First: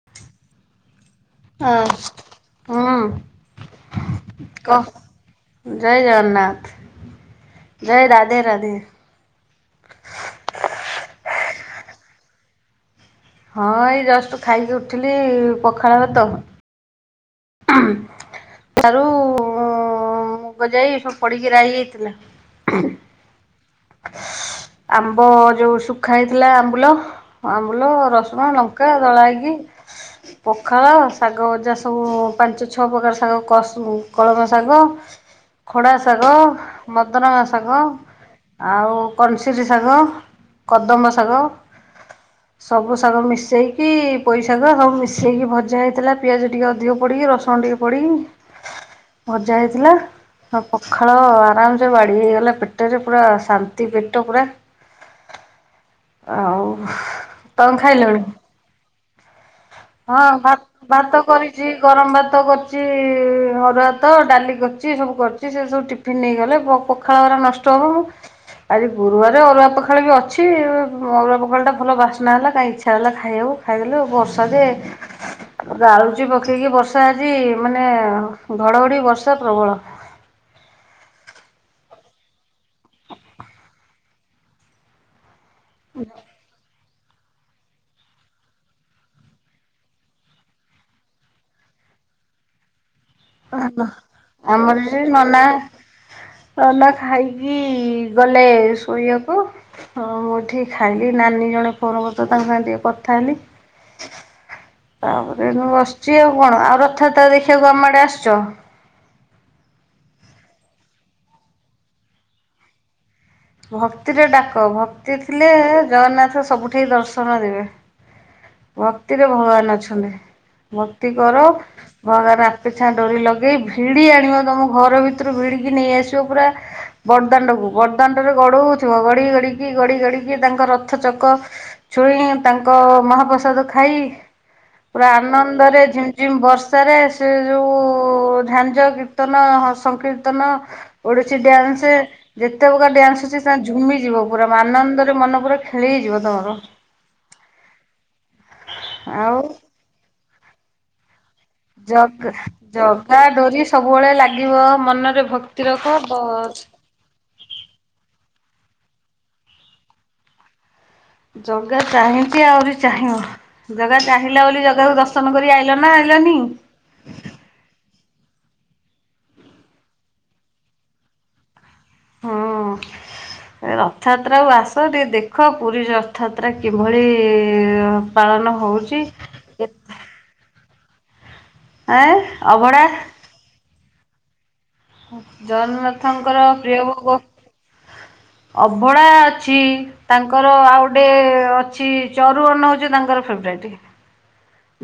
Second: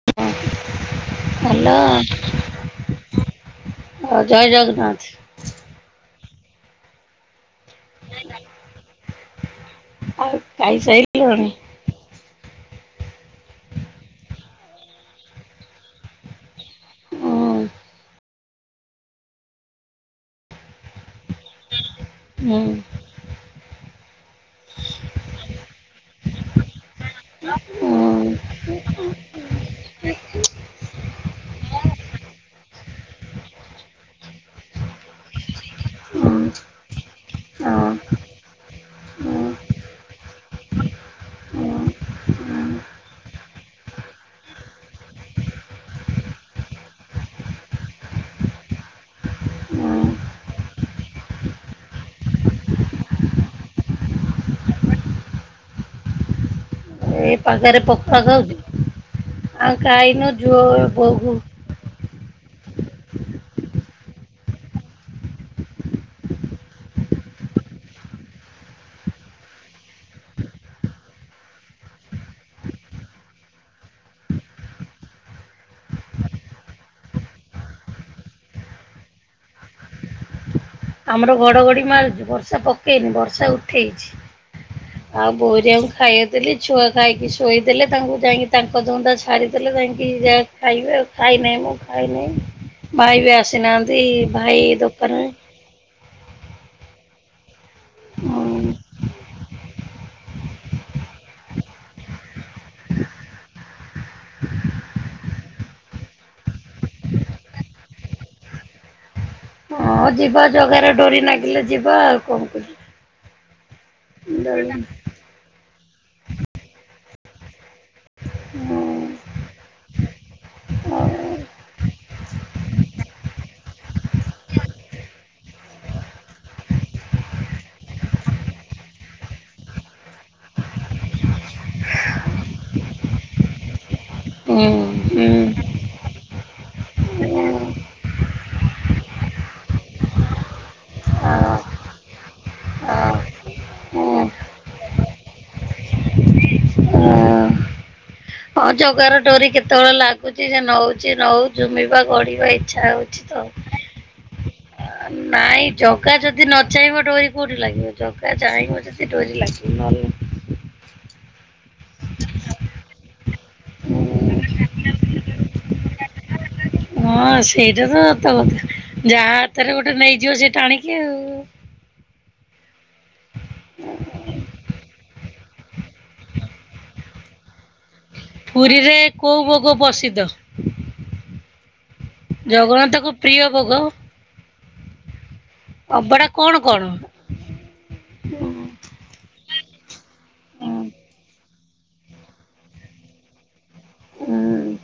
[inaudible] ହଁ ହ୍ୟାଲୋ ହଁ ଆଉ ଜୟ କହ। ଜଗନ୍ନାଥ। ଜୟ ଜଗନ୍ନାଥ ଜୟ ରାଧେ ରାଧେ। ଆଉ ଖାଇସାଇଲୁଣି? ହଁ ଏଇ ଜଷ୍ଟୁ ଖାଇକି ଉଠିଲି ପଖାଳ ଭାତ। ହୁଁ ସାରୁ ମୁଗଜାଇ ସବୁ ପଡିକି ରାହିଯାଇଥିଲା। ହୁଁ। ଆମ୍ବ ଯୋଉ ଶୁଖା ହେଇଥିଲା ଆମ୍ବୁଲ। ଅମ୍ବୁଲ ହୁଁ ହୁଁ ରସୁଣ ଲଙ୍କା ଦଳା ହେଇକି‌। ପଖାଳ ଶାଗ ଭଜା ସବୁ। ପାଞ୍ଚ ଛଅ ପ୍ରକାର ଶାଗ କସୁ କଳମ ଶାଗ। ଖଡ଼ା ହଁ ହୁଁ ହୁଁ ଶାଗ ମଦରଙ୍ଗ ଶାଗ ଆଉ କନସିରି ଶାଗ। କଦମ ଶାଗ। ହୁଁ ହୁଁ। ସବୁ ଶାଗ ମିଶେଇ କି ପୋଇଶାଗ ହବୁ ମିଶେଇ କି ଭଜା ହେଇଥିଲା, ପିଆଜ ଟିକେ ଅଧିକ ପୋଡ଼ିକି ରସୁଣ ଟିକେ ପଡ଼ିକି ଭଜା ହେଇଥିଲା। ହଁ ପଖାଳ ଆରାମ ସେ ବାଢି ହେଇଗଲା ପେଟରେ ପୁରା ଶାନ୍ତି ପେଟ ପୁରା। ଆଉ ଏଇ ପାଗରେ ତମେ ପଖାଳ ଖାଇଲଣି? ଖାଉଛୁ ଆଉ ହଁ ଖାଇନୁ ଭା ଝୁଅ ଭାତ ବୋଉକୁ କରି ଚି ଗରମ୍ ଭାତ କରଚି ଅରୁଆ ଭାତ ଡାଲି କରଚି ସବୁ କରଚି ସେ ସବୁ ଟି ପିି ନେଇ ଗଲେ ପ-ପଖାଳ ଗରା ନଷ୍ଟ ହବ। ଆଜି ଗୁରୁବାରେ ଅରୁଆ ପଖାଳ ବି ଅଛି ଅରୁଆ ପଖାଳଟା ଭଲ ବାସ୍ନା ହେଲା କାହିଁ ଇଚ୍ଛା ହେଲା ଖାଇଆକୁ। ଖାଇଦଲୁ ବର୍ଷା ଯେ ଜାଳୁ ଟି ପକେଇକି ବର୍ଷା ଆଜି ମାନେ ଘଡ଼ଘଡ଼ି ବର୍ଷା ପ୍ରବଳ। ଆମର ଘଡଘଡି ମାରୁଚି ବର୍ଷା ପକେଇନି ବର୍ଷା ଉଠେଇଛି। ଆଉ ବଉ ହେରିକା କୁ ଖାଇଆ ଦେଲି ଛୁଆ ଖାଇକି ଶୋଇଦେଲେ ତାଙ୍କୁ ଯାଇଁକି ତାଙ୍କ ଧନ୍ଦା ଛାଡ଼ିଦେଲେ ଯାଇଁକି ଯା ଖାଇବେ ଆଉ ଖାଇନେଇଁ ମୁଁ ଖାଇନେଇଁ ଭାଇ ବି ଆସିନାହାନ୍ତି ଭାଇ ଆମର ସେ ଦୋକାନ ରେ। ନନା ନନା ଖାଇକି ଗଲେ ଶୋଇଆକୁ। ହଁ ମୁଁ ଉଠି ଖାଇଲି ନାନୀ ଜଣେ ଫୋନ [unintelligible] ତାଙ୍କ ସାଙ୍ଗେ ଟିକେ କଥା ହେଲି। ତାପରେ ଏଇନୁ ମୁଁ ବସ୍ଚି ଆଉ କଣ ଆଉ ରଥଯାତ୍ରା ଦେଖିବାକୁ ଆମ ଆଡେ ଆସ୍ଚ। ହଁ ଯିବା ଜଗାର ଡୋରି ନାଗିଲେ ଯିବା ଆଉ ଙ୍କ କରି ଭକ୍ତିରେ ଡାକ ଭକ୍ତି ଥିଲେ ଜଗନ୍ନାଥ ସବୁଠି ଦର୍ଶନ ଦେବେ। ହଁ ଭକ୍ତିରେ ଭଗବାନ ଅଛନ୍ତି ଆଉ ଭକ୍ତି କର। [unintelligible] ଡୋରି ଲଗେଇ ଭିଡି ଆଣିବ ତମ ଘର ଭିତୁରୁ ଭିଡିକି ନେଇ ଆସିବ ପୁରା। ବଡଦାଣ୍ଡ କୁ ବଡଦାଣ୍ଡରେ ଗଡୋଉଥିୁବ ଗଡି ଗଡିକି ଗଡି ଗଡିକି ତାଙ୍କ ରଥ ଚକ। ଛୁଇଁ ତାଙ୍କ ମହାପ୍ରସାଦ ଖାଇ ହୁଁ ପୁରା ହୁଁ ହୁଁ ଆନନ୍ଦ ରେ ଝି ଯିମ୍ ବର୍ଷାରେ ସେ ଯୋଉଁ ଝାଞ୍ଜ କୀର୍ତ୍ତନ ହ ସଂକୀର୍ତ୍ତନ। ଓଡ଼ିଶି ଆଉ ଡ୍ୟାନ୍ସେ। ତେ ପକାର ଆଉ ଡ୍ୟାନ୍ସ ଅଛି ହୁଁ ଝୁମିଯିବ ପୁରା ମା ଆନନ୍ଦରେ ମନ ପୁରା ଖେଳି ଯିବ ତମର। ଅଁ ଜଗାର ଡୋରି ଆଉ କେତେବେଳେ ଲାଗୁଚି ଯେ ନଉଚି ନଉ। ଜୁମିବା ଜଗ ଗଡିବା ଇଚ୍ଛା ଜଗା ହଉଛି ତ ଡୋରି ସବୁବେଳେ ଲାଗିବ ମନରେ ଭକ୍ତି ନାଇଁ ରଖ ବ ଜଗା ଯଦି ନ ଚାହିଁବ ଡୋରି କୋଉଠି ଲାଗିବ ଜଗା ଚାଇଁବ ଯଦି ଡୋରି ଲାଗିବ ନହେଲେ ଜଗା ଚାହିଁଚି ଆହୁରି ଚାହିଁବ ଜଗା ଚାହିଁଲା ବୋଲି ଜଗାକୁ ଦଶ ନ କରି ଆଇଲ ନା ଆଇଲନି? ହଁ ସେଇଟା ତ ସତ କଥା ଯାହା ହାତରେ ଗୋଟେ ନେଇଯିବ ସେ ଟାଣିକି ଆଉ। ହଁ। ରଥଆତ୍ରା କୁୁ ଆସ ଟିକେ ଦେଖ ପୁରୀ ରଥଆତ୍ରା କିଭଳି। ପାଳନ ପୁରୀରେ ହଉଛି କୋଉ ଭୋଗ ପସିଦ୍ଧ? ଆଁ। ଜଗନ୍ନାଥ କ ପ୍ରିୟ ଭୋଗ। ଅବଢ଼ା ଜଗନ୍ନାଥଙ୍କର କଣ ପ୍ରିୟ କଣ? ଭୋଗ ଅଭଡା ଅଛି। ତାଙ୍କର ଆଉ ଗୋଟିଏ ଅଛି ଚରୁଅର୍ନ ହଉଛି ତାଙ୍କର ଫେବରାଇଟ।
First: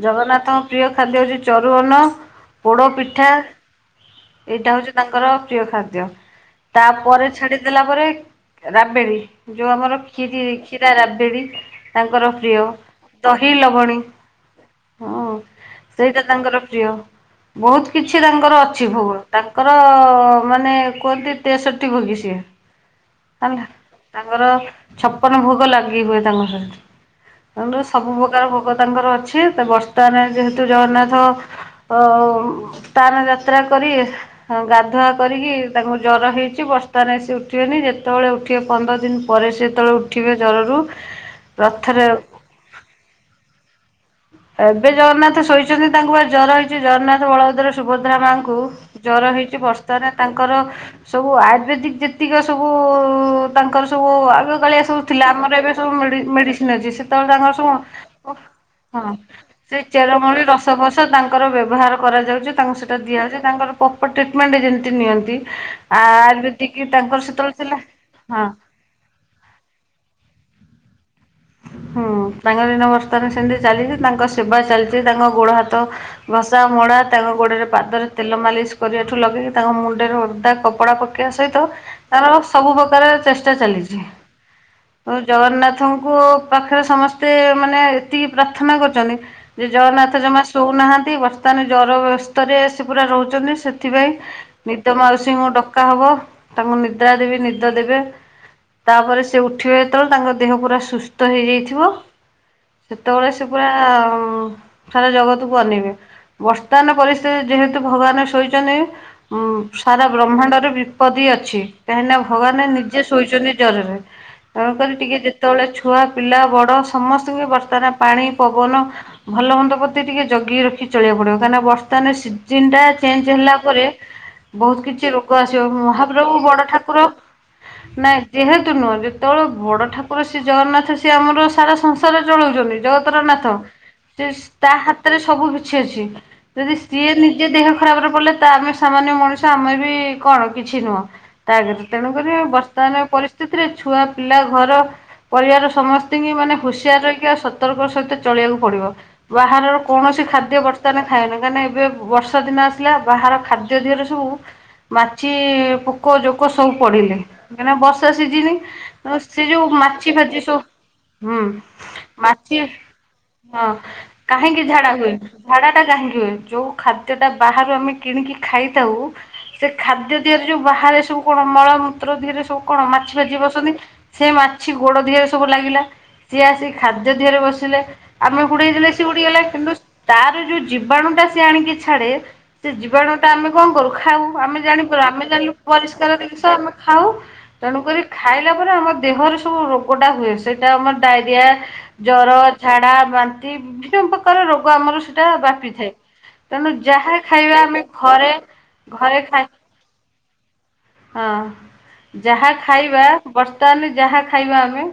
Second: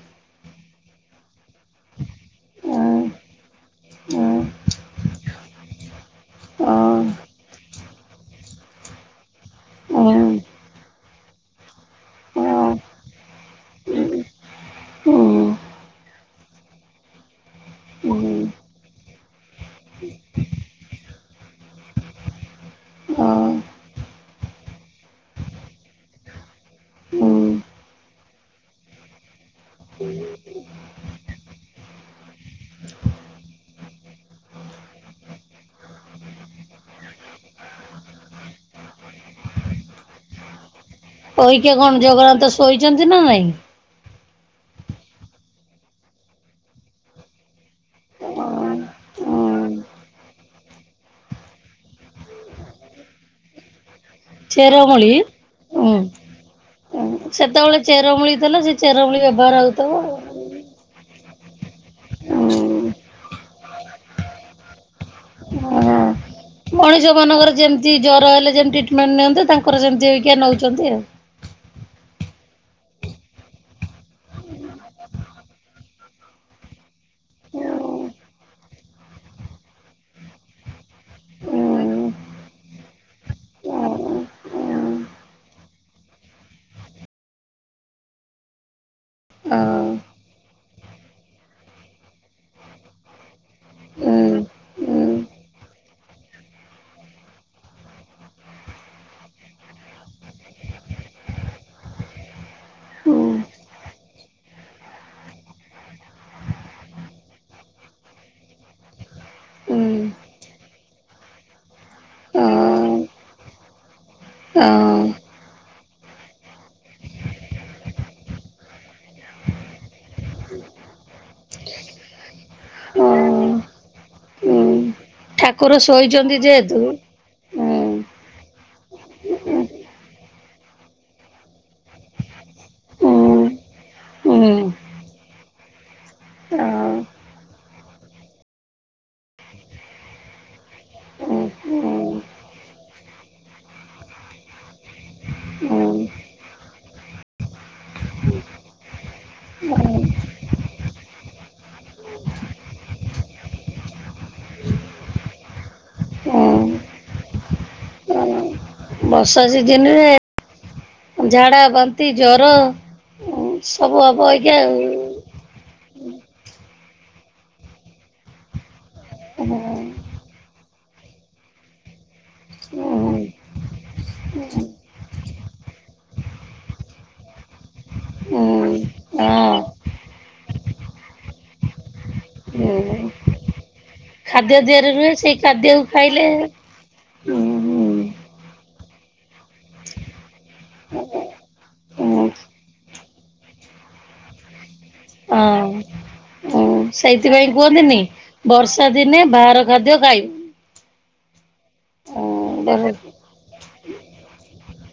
ଜଗନ୍ନାଥଙ୍କ ପ୍ରିୟ ଖାଦ୍ୟ ହଉଛି ଚରୁଅନ୍ନ ପୋଡ ପିଠା। ଏଇଟା ହଉଛି ତାଙ୍କର ପ୍ରିୟ ଖାଦ୍ୟ ତାପରେ ଛାଡିଦେଲା ପରେ। ରାବେଡି ଯୋଉ ଆମର କ୍ଷୀରି କ୍ଷୀରା ରାବେଡି। ତାଙ୍କର ପ୍ରିୟ ଦହି ଲବଣୀ। ହଁ ହୁଁ। ସେଇଟା ତାଙ୍କର ପ୍ରିୟ ବହୁତ୍ କିଛି ତାଙ୍କର ଅଛି ଭୋଗ, ତାଙ୍କର ମାନେ କୁଅତି ତେଷଠି ଭୋଗି ସିଏ ହେଲା। ତାଙ୍କର ଛପନ ଭୋଗ ଲାଗି ହୁଏ ତାଙ୍କ ଠାରେ। ତାଙର ସବୁ ପ୍ରକାର ଭୋଗ ତାଙ୍କର ଅଛି ତ ବର୍ତ୍ତମାନ ଯେହେତୁ ଜଗନ୍ନାଥ ଅ ସ୍ଥାନ ଯାତ୍ରା କରିବେ ହଁ ଗାଧୁଆ କରିକି ତାଙ୍କୁ ଜର ହେଇଛି ବର୍ତାରେ ସେ ଉଠିବେନି ଯେତେବେଳେ ଉଠିବେ ପନ୍ଦର ଦିନ ପରେ ସେତେବେଳେ ଉଠିବେ ଜ୍ୱରରୁ କହିହିକେ କଣ ରଥରେ ଜଗନ୍ନାଥ ଶୋଇଛନ୍ତି ନା ନାଇଁ? ଏବେ ଜଗନ୍ନାଥ ଶୋଇଛନ୍ତି ତାଙ୍କୁ ବା ଜର ହେଇଛି ଜଗନ୍ନାଥ ବଳଭଦ୍ର ସୁଭଦ୍ରା ମାଙ୍କୁ ଜ୍ଵର ହେଇଛି ବର୍ଷାରେ ତାଙ୍କର ସବୁ ଆୟୁର୍ବେଦିକ ଯେତିକ ସବୁ ତାଙ୍କର ସବୁ ରୋଗ କାଳିଆ ସବୁ ଚେରମୂଳି ଥିଲା ଆମର ଏବେ ଉଁ ସବୁ ମେଡିସିନ ଅଛି ସେତେବେଳେ ତାଙ୍କର ସବୁ ଚେରମୂଳି ଥିଲା ସେ ହଁ ଚେରମୂଳି ବ୍ୟବହାର ସେ ହଉଥିବ ଚେରମଳି ରସ ବସ ତାଙ୍କର ବ୍ୟବହାର କରାଯାଉଛି ତାଙ୍କୁ ଆଉ। ସେଇଟା ଦିଆଯାଉଛି ତାଙ୍କର ପ୍ରପର୍ ଟ୍ରିଟମେଣ୍ଟ ଏ ଯେମିତି ନିଅନ୍ତି ଓହୋ। ଆ ମଣିଷ ମାନଙ୍କର ଯେମିତି ଜ୍ଵର ହେଲେ ଯେମିତି ଟ୍ରିଟମେଣ୍ଟ ନିଅନ୍ତନ୍ତି ତାଙ୍କର ସେମିତି ହେଇକି ନେଉଛନ୍ତି ଆଉ ହୁଁ ତାଙ୍କ ଦିନ ବର୍ଥାନ ସେମିତି ଚାଲିଛି ତାଙ୍କ ସେବା ଚାଲିଛି ତାଙ୍କ ଗୋଡ ହାତ ଘସା ମଡା ତାଙ୍କ ଗୋଡରେ ପାଦରେ ତେଲ ମାଲିସ କରିବାଠୁ ଲଗେଇକି ତାଙ୍କ ମୁଣ୍ଡରେ ଓଦା କପଡ଼ା ପକାଇବା ସହିତ ତାର ସବୁ ପ୍ରକାର ଚେଷ୍ଟା ଚାଲିଛି ଜଗନ୍ନାଥଙ୍କୁ ପାଖରେ ସମସ୍ତେ ମାନେ ଏତିକି ପ୍ରାର୍ଥନା କରୁଛନ୍ତି ଯେ ଜଗନ୍ନାଥ ଜମା ଶୋଉନାହାନ୍ତି ବର୍ତ୍ତମାନ ଜର ବ୍ୟସ୍ତରେ ଆ ସେ ପୁରା ରହୁଛନ୍ତି ସେଥିପାଇଁ ନିଦ ମାଉସୀଙ୍କୁ ଡକା ହବ ତାଙ୍କୁ ନିଦ୍ରା ଦେବି ନିଦ ଦେବେ ତାପରେ ସେ ଉଠିବ ଯେତେବେଳେ ତାଙ୍କ ଦେହ ପୁରା ସୁସ୍ଥ ହେଇଯାଇଥିବ ସେତେବେଳେ ସେ ପୁରା ସାରା ଜଗତକୁ ଅନେଇବେ ବସ୍ତାନ ପରିସ୍ଥିତି ଯେହେତୁ ଭଗବାନ ଶୋଇଛନ୍ତି। ହଁ ସାରା ବ୍ରହ୍ମାଣ୍ଡରେ ବିପଦୀ ଅଛି କାହିଁକି ଭଗବାନ ନିଜେ ଶୋଇଛନ୍ତି ଜରରେ ତେଣୁକରି ଟିକେ ଯେତେବେଳେ ଛୁଆ ପିଲା ବଡ ସମସ୍ତଙ୍କୁ ବର୍ତ୍ତମାନ ପାଣି ପବନ ଭଲ ମନ୍ଦ ପ୍ରତି ଟିକେ ଜଗି ରଖି ଚଳିବାକୁ ପଡିବ କାହିଁକନା ବର୍ତ୍ତମାନ ସିଜନ ଟା ଚେଞ୍ଜ ହେଲା ପରେ ବହୁତ କିଛି ରୋଗ ଆସିବ ଠାକୁର ଶୋଇଛନ୍ତି ମହାପ୍ରଭୁ ବଡ ଯେହେତୁ ଠାକୁର ନାଇଁ ଯେହେତୁ ନୁହଁ ଯେତେବେଳେ ବଡ ଠାକୁର ସେ ଜଗନ୍ନାଥ ସିଏ ଆମର ସାରା ସଂସାର ଚଳଉଛନ୍ତି ଜଗତର ନାଥ ସେ ତା ହାତରେ ସବୁ କିଛି ଅଛି ଯଦି ସିଏ ନିଜେ ଦେହ ଖରାପରେ ପଡ଼ିଲେ ତ ଆମେ ସାମାନ୍ୟ ମଣିଷ ଆମେ ବି କଣ କିଛି ନୁହଁ। ତାରେ ତେଣୁକରି ବର୍ତ୍ତମାନ ପରିସ୍ଥିତିରେ ଛୁଆ ପିଲା ଘର ପରିବାର ସମସ୍ତଙ୍କି ମାନେ ହୁସିଆର ରହିଆ ସତର୍କ ସହିତ ଚଳିବାକୁ ପଡିବ। ବାହାରର କୌଣସି ଖାଦ୍ୟ ବର୍ତ୍ତମାନ ଖାଏନି କାହିଁ ନା ଏବେ ବର୍ଷା ଦିନ ଆସିଲା ବାହାର ଖା ଦ୍ୟ ଦିହରେ ସବୁ। ମାଛି, ପୋକ, ଜୋକ ସବୁ ପଡିଲେ କାହିଁ ନା ବର୍ଷା ସିଜିିନ। ବର୍ଷା ସିଜିନରେ। [unintelligible] ହୁଁ ଝାଡ଼ା ବାନ୍ତି ଜର ମାଛି ଉଁ ହଁ ସବୁ ହବ ଅଇକା କାହିଁକି ଆଉ। ଝାଡା ହୁଏ ଝାଡା ଟା କାହିଁକି ହୁଏ ଯୋଉ ଖାଦ୍ୟ ଟା ବାହାରୁ ଆମେ କିଣିକି ଖାଇଥାଉ। ସେ ଖାଦ୍ୟ ଦିହରେ ଯୋଉ ବାହାରେ ସବୁ କଣ ମଳମୂତ୍ର ଦିହରେ ସବୁ କଣ ମାଛି ଉଁ ଫାଛି ବସନ୍ତି। ସେ ମାଛି ଗୋଡ ଦିହରେ ସବୁ ଲାଗିଲା ସିଏ ଆସିିକି ଖାଦ୍ୟ ଦିହରେ ବସିଲେ। ଆମେ ଉଁ ଗୁଡେଇଥିଲେ ସିଏ ଉଡ଼ି ଗଲା ହଁ କିନ୍ତୁ ତାର ଯୋଉ ଜୀବାଣୁ ଟା ସିଏ ଆଣିକି ଛାଡେ। ହୁଁ। ତ ଆମେ କଣ କରୁ ଖାଉ ଆମେ ଜାଣିପାରୁ ଆମେ ସେଇ ଜାଣିଲୁ ଖାଦ୍ୟକୁ ପରିଷ୍କାର ଖାଇଲେ ଜିନିଷ ଆମେ। ଖାଉ ତେଣୁକରି ଉଁ ଖାଇଲା ପରେ ଆମ ଦେହରେ ସ ସବୁ ରୋଗ ଟା ହୁଏ ସେଇଟା ଆମ ଡାଇରିଆ। ଉଁ ଜର, ଝାଡା, ବାନ୍ତି ବିଭିନ୍ନ ପ୍ରକାର ରୋଗ ଆମର ସେଟା ହଁ ବ୍ୟାପିଥାଏ। ତେଣୁ ଉଁ ଯାହା ସେଇଥିପାଇଁ ଖାଇବା ଆମେ କୁହନ୍ତିନି ଘରେ ବର୍ଷା ଦିନେ ଘରେ ଖା ବାହାର ଖାଦ୍ୟ ଖାଇବୁ। ହଁ ଯାହା ଉଁ ଗର ଖାଇବା ବର୍ତ୍ତମାନ ଯାହା ଖାଇ ବା ଆମେ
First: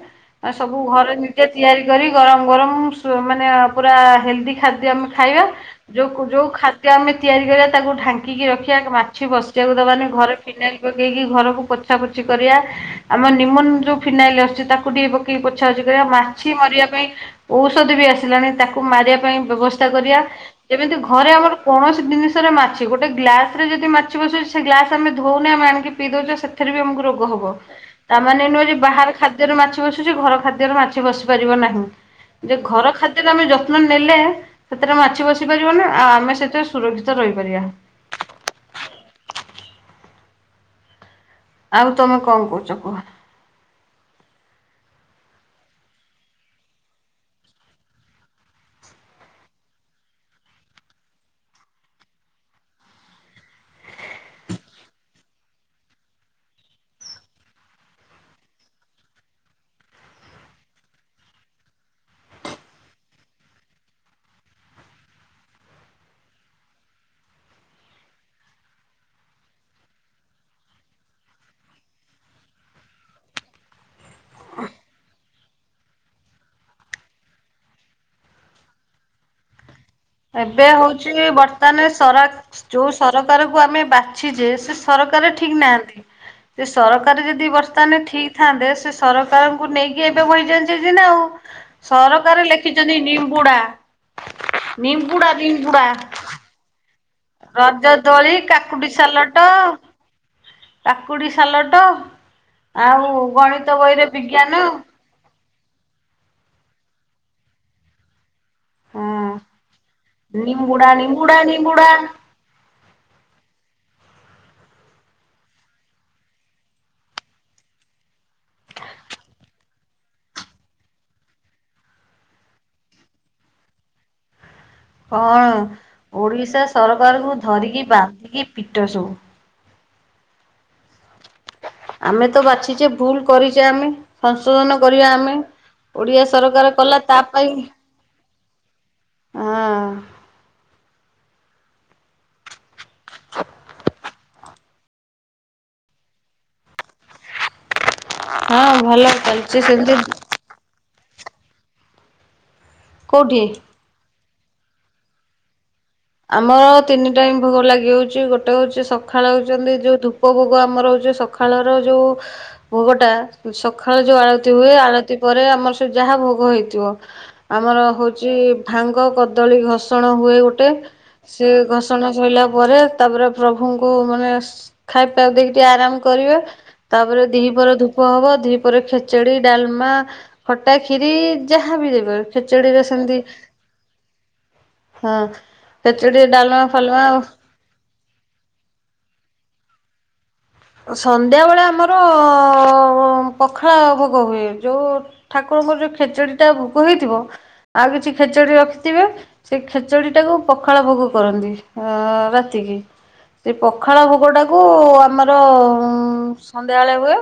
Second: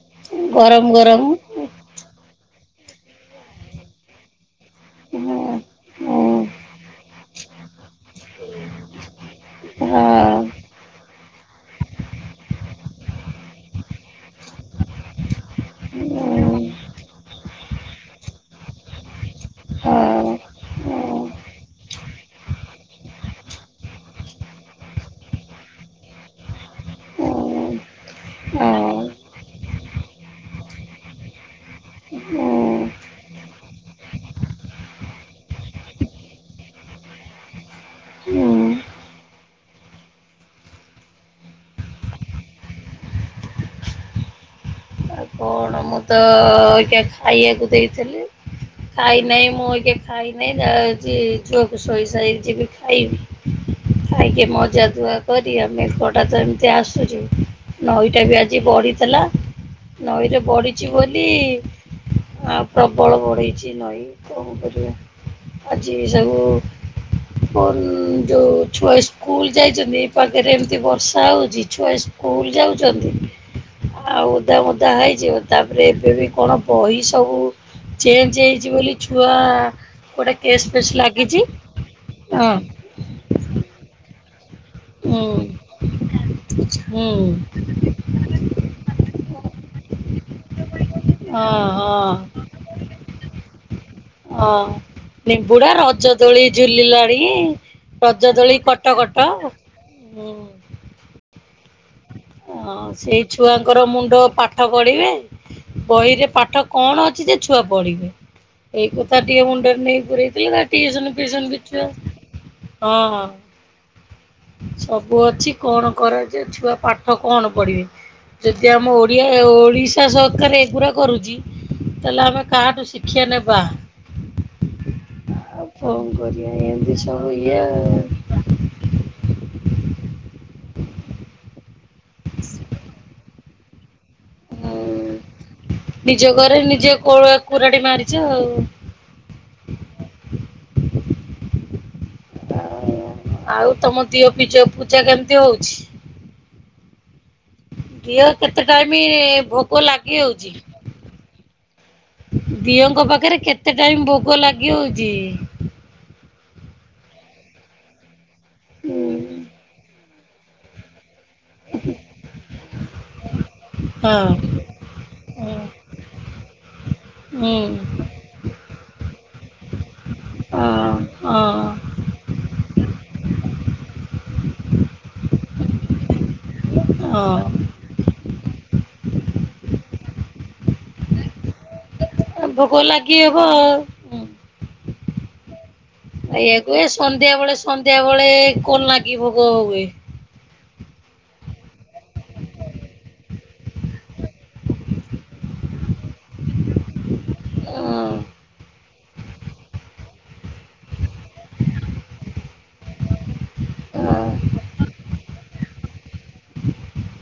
ଆ ସବୁ ଗରମ ଘରେ ଗରମ ନିଜେ ତିଆରି କରି ଗରମ ଗରମ ସ ମାନେ ପୁରା ହେଲଦି। ଖାଦ୍ୟ ଆମେ ଖାଇବା ଉଁ ଯୋଉ କୁ ଉଁ ଯୋଉ ଖାଦ୍ୟ ଆମେ ତିଆରି କରିବା ତାକୁ ଢାଙ୍କିକି ରଖିବା ମା ଛି ବସିବାକୁ ଦବାନି ଘରେ ହଁ। ଫିନାଇଲ ପକେଇକି ଘରକୁ ପୋଛା ପୋଛି କରିବା ଆମ ନିମନ ଯୋଉ। ଫିନାଇଲ ଆସୁଛି ତାକୁ ଟିକେ ପକେଇକି ପୋଛା ପୋଛି କରିବା ଉଁ ମାଛି ମରିବା ପାଇଁ। ଔଷଧ ବି ଆସିଲାଣି ତାକୁ ମାରିବା ପାଇଁ ବ୍ୟବସ୍ଥା କରିବା। ହଁ ଯେମିତି ଘରେ ଉଁ ଆମର କୌଣସି ଜିନିଷରେ ମାଛି ଗୋଟେ ଗ୍ଲାସ ରେ ଯଦି ମାଛି ବସୁଛି ସେ ଗ୍ଲାସ ଆମେ ଧଉନେ ଆମେ ଆଣିକି। ପିଇ ଦଉଚେ ସେଥିରେ ବି ଆମକୁ ରୋଗ ହବ ଉଁ ତା ମାନେ ନୁହେଁ ଯେ ହଁ। ବାହାର ଖାଦ୍ୟରେ ମାଛି ବସୁଛି ଘର ଖାଦ୍ୟରେ ମାଛି ବସି ପାରିବ ନାହିଁ। ଯେ ହୁଁ ଘର ଖାଦ୍ୟରେ ଆମେ ଯତ୍ନ ନେଲେ। ସେଥିରେ ମାଛି ବସି ପାରିବନା ଆ ଆମେ ସେଥିରେ ସୁରକ୍ଷିତ ରହିପାରିବା। ହୁଁ। ଆଉ ତମେ କଣ କହୁଛ କୁହ? ଆଉ କଣ? ମୁଁ ତ ଅଇକା ଖାଇବାକୁ ଦେଇଥିଲି। ଖାଇ ନାହିଁ ମୁଁ ଅଇକା ଖାଇନାହିଁ ଯାଉଛି ଝିଅ କୁ ଶୋଇ ସାରିକି ଯିବି ଖାଇବି। ଖାଇକି ମଜା ଧୁଆ କ ତି ଆମେ କଡ଼ା ଚାମୁଚେ ଆସୁଚି ନଈଟା ବି ଆଜି ବଢିଥିଲା। ନଈରେ ବଢିଛି ବୋଲି। ଆଉ ପ୍ରବଳ ବଢିଛି ନଈ କଣ କରିବା। ଆଜି ସବୁ। ମୋ ଯୋଉ ଛୁଆ ସ୍କୁଲ ଯାଇଛନ୍ତି ଏଇ ପାଖରେ ଏମୀତି ବର୍ଷା ହଉଛି ଛୁଆ ସ୍କୁଲ ଯାଉଛନ୍ତି ଆଉ ଓଦା ମୋଦା ହେଇଯିବ। ତାପରେ ଏବେ ବି କଣ ବହି ସବୁ ଚେଞ୍ଜ ହେଇଛି ବୋଲି ଛୁଆ। ଗୋଟେ ଏବେ କେସ୍ ଫେସ୍ ହଉଛି ଲାଗିଛି। ବର୍ତ୍ତମାନ ସରା ହଁ। ଚୁସ୍ ସରକାରକୁ ଆମେ ବାଛିଚେ ସେ ହୁଁ ସରକାର ଠିକ୍ ନାହାଁନ୍ତି। ସେ ହୁଁ ସରକାର ଯଦି ବର୍ତ୍ତମାନ ଠିକ ଥାନ୍ତେ ସେ ସରକାରଙ୍କୁ ନେଇକି ଏବେ ବହି ଚେଞ୍ଚ ହେଇଛି ନା ଆଉ। ହଁ ହଁ ସରକାର ଲେଖିଛନ୍ତି ନିମ୍ବୁଡା। ହଁ ନିମ୍ବୁଡା, ରଜ ଦୋଳି ଝୁଲିଲା ରଜ ଦୋଳି, କାକୁଡି କଟ। ସାଲଟ ହୁଁ କାକୁଡି ସାଲଟ। ହ ଆଉ ସେଇ ଗଣିତ ଛୁଆଙ୍କର ବହିରେ ମୁଣ୍ଡ ବିଜ୍ଞାନ ପାଠ ପଢିବେ ବହିରେ ପାଠ କଣ ଅଛି ଯେ ଛୁଆ ପଢିବେ ଏଇ କଥା ହଁ ଥା ଟିକେ ମୁଣ୍ଡରେ ନେଇ ପୁରେଇ ଥିଲେ ତାରେ ନିମ୍ବୁଡା ଟିଉସନ ନିମ୍ବୁଡା ଫିଉସନ ବି ତ ନିମ୍ବୁଡା ହଁ ହଁ ସବୁ ଅଛି କଣ କରାଯି ଛୁଆ ପା ଠ କଣ ପଢିବେ ଯଦି ଆମ ଓଡ଼ିଆ ଓଡ଼ିଶା ସରକାର ଏଗୁରା କରୁଚି। ତାହେଲେ ଆମେ କାହାଠୁ ଶିକ୍ଷ୍ୟା ନେବା। ହଁ ଆଉ କଣ କରିବା ଓଡିଶା ଏମିତି ସବୁ ସରକାରଙ୍କୁ ଇଏ ଧରିକି ଆଉ। ବାନ୍ଧିକି ପିଟ ସବୁ। ଆମେ ତ ବାଛିଚେ ଭୁଲ କରିଚେ ଆମେ। ସଂଶୋଧନ କରିବା ଆମେ ନିଜ ଓଡିଆ ଘରେ ସରକାର ନିଜେ କଲା ତା ପାଇଁ [inaudible] ଆଉ ହଁ [inaudible] ଆଉ ତମ ଦିଅ ପିଜ ପୂଜା କେମିତି ହଉଚି। ଦିଅଁ କେତେ ହଁ ଟାଇମ ଭଲ ଚାଲିଛି ଭୋଗ ସେମିତି ଲାଗି ହୋଉଚି। ଦିଅଁ ଙ୍କ ପାଖରେ କୋଉଠି କେତେ ଟାଇମ ଭୋଗ ଲାଗି ହୋଉଚି। ଆମର ତିନି ଟାଇମ୍ ଭୋଗ ଲାଗି ହୋଉଚି ଗୋଟେ ହୋଉଚି ସକାଳେ ହଉଚନ୍ତି ଯୋଉ ଧୁ ପ ଭୋଗ ଆମର ହୋଉଚି ସକାଳର ଯୋଉ ଭୋଗଟା ସକାଳେ ଯୋଉ ଆଳତି ହଁ ହୁଏ ଆଳତି ପରେ ଆମର ସେ ଯାହା ଭୋଗ ହେଇଥିବ ଆମର ହୁଁ। ହଉ ଚି ଭାଙ୍ଗ କଦଳୀ ଘର୍ଷଣ ହୁଏ ଗୋଟେ ସେ ହଁ ଘସଣ ଶଇଲା ପରେ ତାପରେ ପ୍ରଭୁଙ୍କୁ ମାନେ ଖାଇ ପାକୁ ଦେଇକି ଟିକେ ଆରାମ କରିବେ। ତାପରେ ହଁ ଦି ପଅରେ ଧୂପ ହବ ଦି ପଅରେ ଖେଚେଡି ଡାଲମା ଖଟା ଖି଼ରି ଯାହା ବି ଦେବେ ଭୋଗ ଖେଚୁଡିରେ ଲାଗି ସେମତି ହବ ଆଉ। ହଁ। ଖେଚେଡି ଡାଲମା ଏୟାକୁ ଏ ଫାଲମା ସନ୍ଧ୍ୟା ବେଳେ ସନ୍ଧ୍ୟା ବେଳେ କଲାଗି ଭୋଗ ହୁଏ। ସନ୍ଧ୍ୟାବେଳେ ଆମର ପଖାଳ ଭୋଗ ହୁଏ ଯୋଉ ଠାକୁରଙ୍କର ଯୋଉ ଖେଚଡି ଟା ଭୋଗ ହେଇଥିବ ଆଉ କିଛି ଖେଚଡି ରଖି ଥିବେ ସେ ଖେଚୁଡି ଟାକୁ ପଖାଳ ଭୋଗ କରନ୍ତି ଅ ରାତିକି। ସେ ପଖାଳ ଭୋଗ ଟାକୁ ଆମର ଉଁ ସନ୍ଧ୍ୟାବେଳେ ହୁଏ।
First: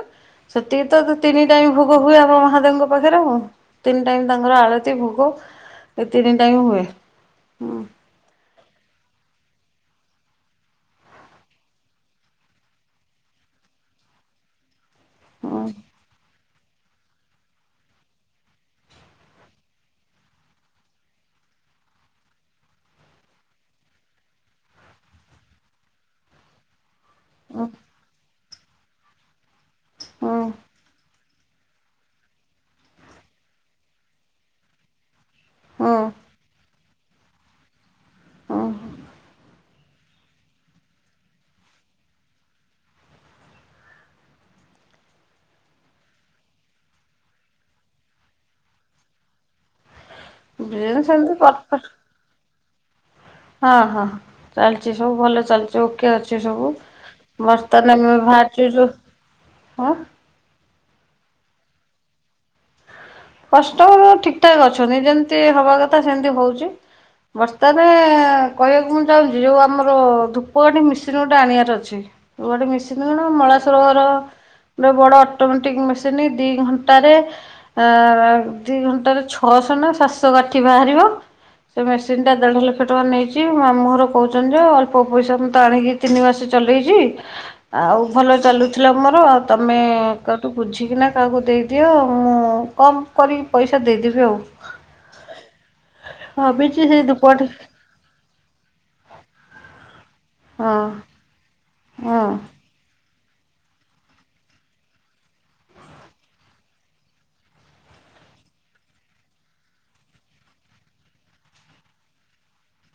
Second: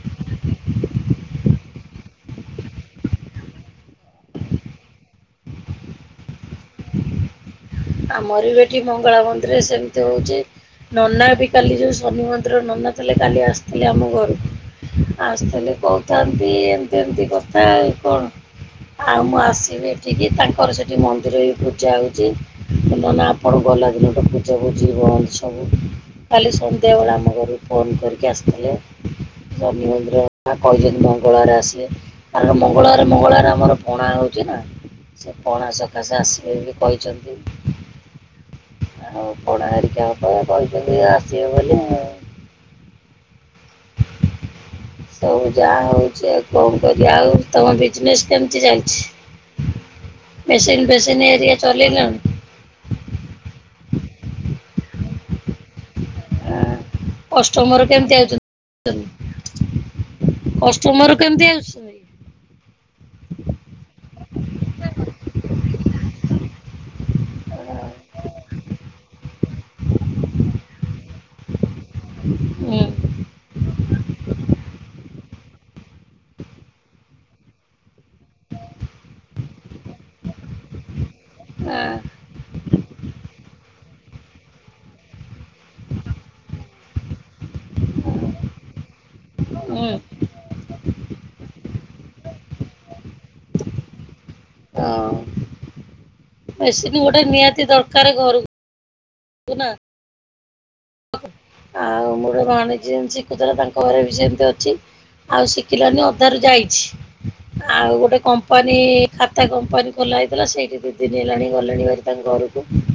ସେତିକି ତ ତ ତିନି ଟାଇମ୍ ଭୋଗ ହୁଏ ଆମ ମହାଦେବଙ୍କ ପାଖେରେ ଆଉ। ତିନି ଟାଇମ୍ ତାଙ୍କର ଆଳତି ଭୋଗ ଏ ତିନି ଟାଇମ୍ ହୁଏ ହୁଁ। ଆମର ବି ଏଠି ମଙ୍ଗଳା ମନ୍ଦିରେ ସେମ୍ତି ହୋଉଚି। ନନା ବି କାଲି ଯୋଉ ଶନି ମନ୍ଦିର ନନା ଥିଲେ କାଲି ଆସିଥିଲେ ଆମ ଘରୁକୁ। ଆସ୍ ହୁଁ ଥେଲେ କହୁଥାନ୍ତି ଏମ୍ତି ଏମ୍ତି କଥା ଆଉ କଣ ଆଉ ମୁଁ ଆସିବି ଏଠିକି ତାଙ୍କର ସେଠି ମନ୍ଦିର ବି ପୂଜା ହୋଉଚି। ନନା ଆପଣ ଗଲା ଦିନଠୁ ପୂଜା ପୂଜି ବନ୍ଦ ସବୁ କାଲି ଶ ନ୍ଧ୍ୟା ବେଳ ଆମ ଘରକୁ ଫୋନ୍ କରକି ଆସିଥିଲେ ଶନି ହୁଁ ମନ୍ଦିର କହିଛନ୍ତି [unintelligible] ମଙ୍ଗଳବାରେ ଆସିବେ କାରଣ ମଙ୍ଗଳବାରେ ମଙ୍ଗଳବାରେ ଆମର ପଣା ହଉଚି ନା। ସେ ପଣା ହୁଁ ସକାଶେ ଆସିବେ ବେଲି କହିଚନ୍ତି। ଆଉ ପଣା ହରିକା ହବ ସେ କହିଚନ୍ତି ଆସିବେ ବୋଲି ଆଉ ମୁଁ ସବୁ ଯାହା ହଉଚି ଆଉ କଣ କରିଆ ଆଉ ତମ ବିଜନେସ୍ କେମିତି ଚାଲିଚି? [inaudible] ବିଜନେସ୍ ହେରିକା ସେମିତି [unintelligible] ଚଲେଇଲାଣି ହଁ ହଁ ଚାଲିଚି ସବୁ ଭଲ ଚାଲିଚି ଓକେ ଅଛି ସବୁ। ଆଁ, କଷ୍ଟମର ବର୍ତ୍ତମାନ ଆମେ କେମିତି ବାହାରିଚୁ ଯୋଉ ହଁ। କଷ୍ଟୋମର କେମିତି ଅଛ କଷ୍ଟମର ଠିକ୍ ଠାକ୍ ଅଛନ୍ତି ଯେମତି ହବା କଥା ସେମତି ହୋଉଚି। ବର୍ତ୍ତମାନ କହିବାକୁ ମୁଁ ଚାହୁଁଛି ଯୋଉ ଆମର ଧୂପ କାଠି ମେସିନ୍ ଗୋଟେ ଆଣିବାର ଅଛି। ତୁ ଗୋଟେ ହୁଁ, ମିଶିନି [unintelligible] ମଳାସୁର ଘର ଗୋଟେ ବଡ ଅଟୋମେଟିକ୍ ମେସିନି ଦି ଘଣ୍ଟାରେ ଆଁ ଦି ଘଣ୍ଟାରେ ଛଅଶହ ନା ସାତଶହ କାଠି ବାହାରିବ? ସେ ଆଁ, ମେସିନ୍ ଟା ଦେଢ ଲକ୍ଷ ଟଙ୍କା ନେଇଛି, ମୋ ମାମୁଁ ଘର କହୁଛନ୍ତି ଯେ ଅଳ୍ପ ପଇସା ମତେ ଆଣିକି ତିନି ମାସେ ଚଲେଇଚି। ଆଉ ଭଲ ଚାଲୁଥିଲା ମୋର ଆଉ ତମେ ହୁଁ, କାଠୁ ବୁଝିକିନା କାହାକୁ ଦେଇଦିଅ ମୁଁ କମ୍ କରିକି ପଇସା ଦେଇଦେବି ଆଉ। ହଁ। ଭାବିଛି ସେଇ ଧୂପକାଠି ଦରକାରେ ଘରକୁ ହଁ ଆଉ ହଁ। ମୋର ଭାଣିଜୀ ଆଣିଚି ସେ ତାର ତାଙ୍କ ଘରେ ବି ସେମିତି ଅଛି, ଆଉ ଶିକିଲାନି ଅଧାରୁ ଯାଇଚି। ଆଉ ଗୋଟେ କମ୍ପାନୀ ଖାତା କମ୍ପାନୀ ଖୋଲା ହେଇଥିଲା, ସେ ଏଠି ଦି ଦିନ ହେଲାଣି ଗଲେଣି ଭାରି ତାଙ୍କ ଘରକୁ।